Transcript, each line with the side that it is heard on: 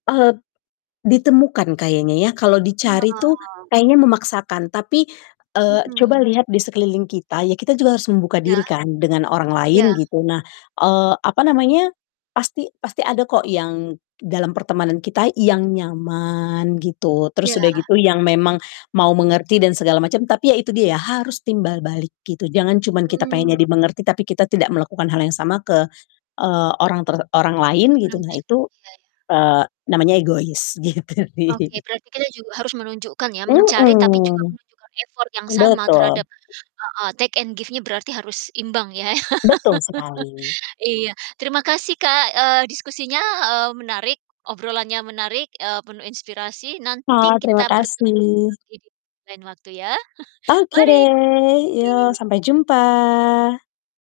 left: Eee t ditemukan kayaknya ya, kalau dicari tuh
right: Oh.
left: kayaknya memaksakan, tapi, eee, coba
right: Mhm.
left: lihat di sekeliling kita, ya kita juga harus membuka
right: Iya.
left: diri kan dengan orang
right: Iya.
left: lain gitu. Nah, eee, apa namanya, pasti pasti ada kok yang dalam pertemanan kita yang nyaman gitu. Terus
right: Iya.
left: udah gitu yang memang mau mengerti dan segala macam tapi ya itu dia ya, harus timbal balik gitu, jangan cuman kita
right: Mmm.
left: pengennya dimengerti tapi kita tidak melakukan hal yang sama ke, eee, orang ter orang lain gitu
right: Orang
left: nah
right: tersebut,
left: itu,
right: Iya iya.
left: eee, namanya egois, gitu
right: Oke
left: sih.
right: berarti kita juga harus menunjukkan ya, mencari tapi juga
left: Mhm,
right: menunjukkan effort yang sama
left: betul.
right: terhadap heeh, take and give-nya berarti harus imbang ya.
left: Betul sekali.
right: Iya, terima kasih Kak, eee, diskusinya, eee, menarik, obrolannya menarik, eee, penuh inspirasi. Nanti
left: Ma terima
right: kita bertemu
left: kasih.
right: lagi di lain waktu ya.
left: Oke deh, yok
right: Mari.
left: sampai jumpa.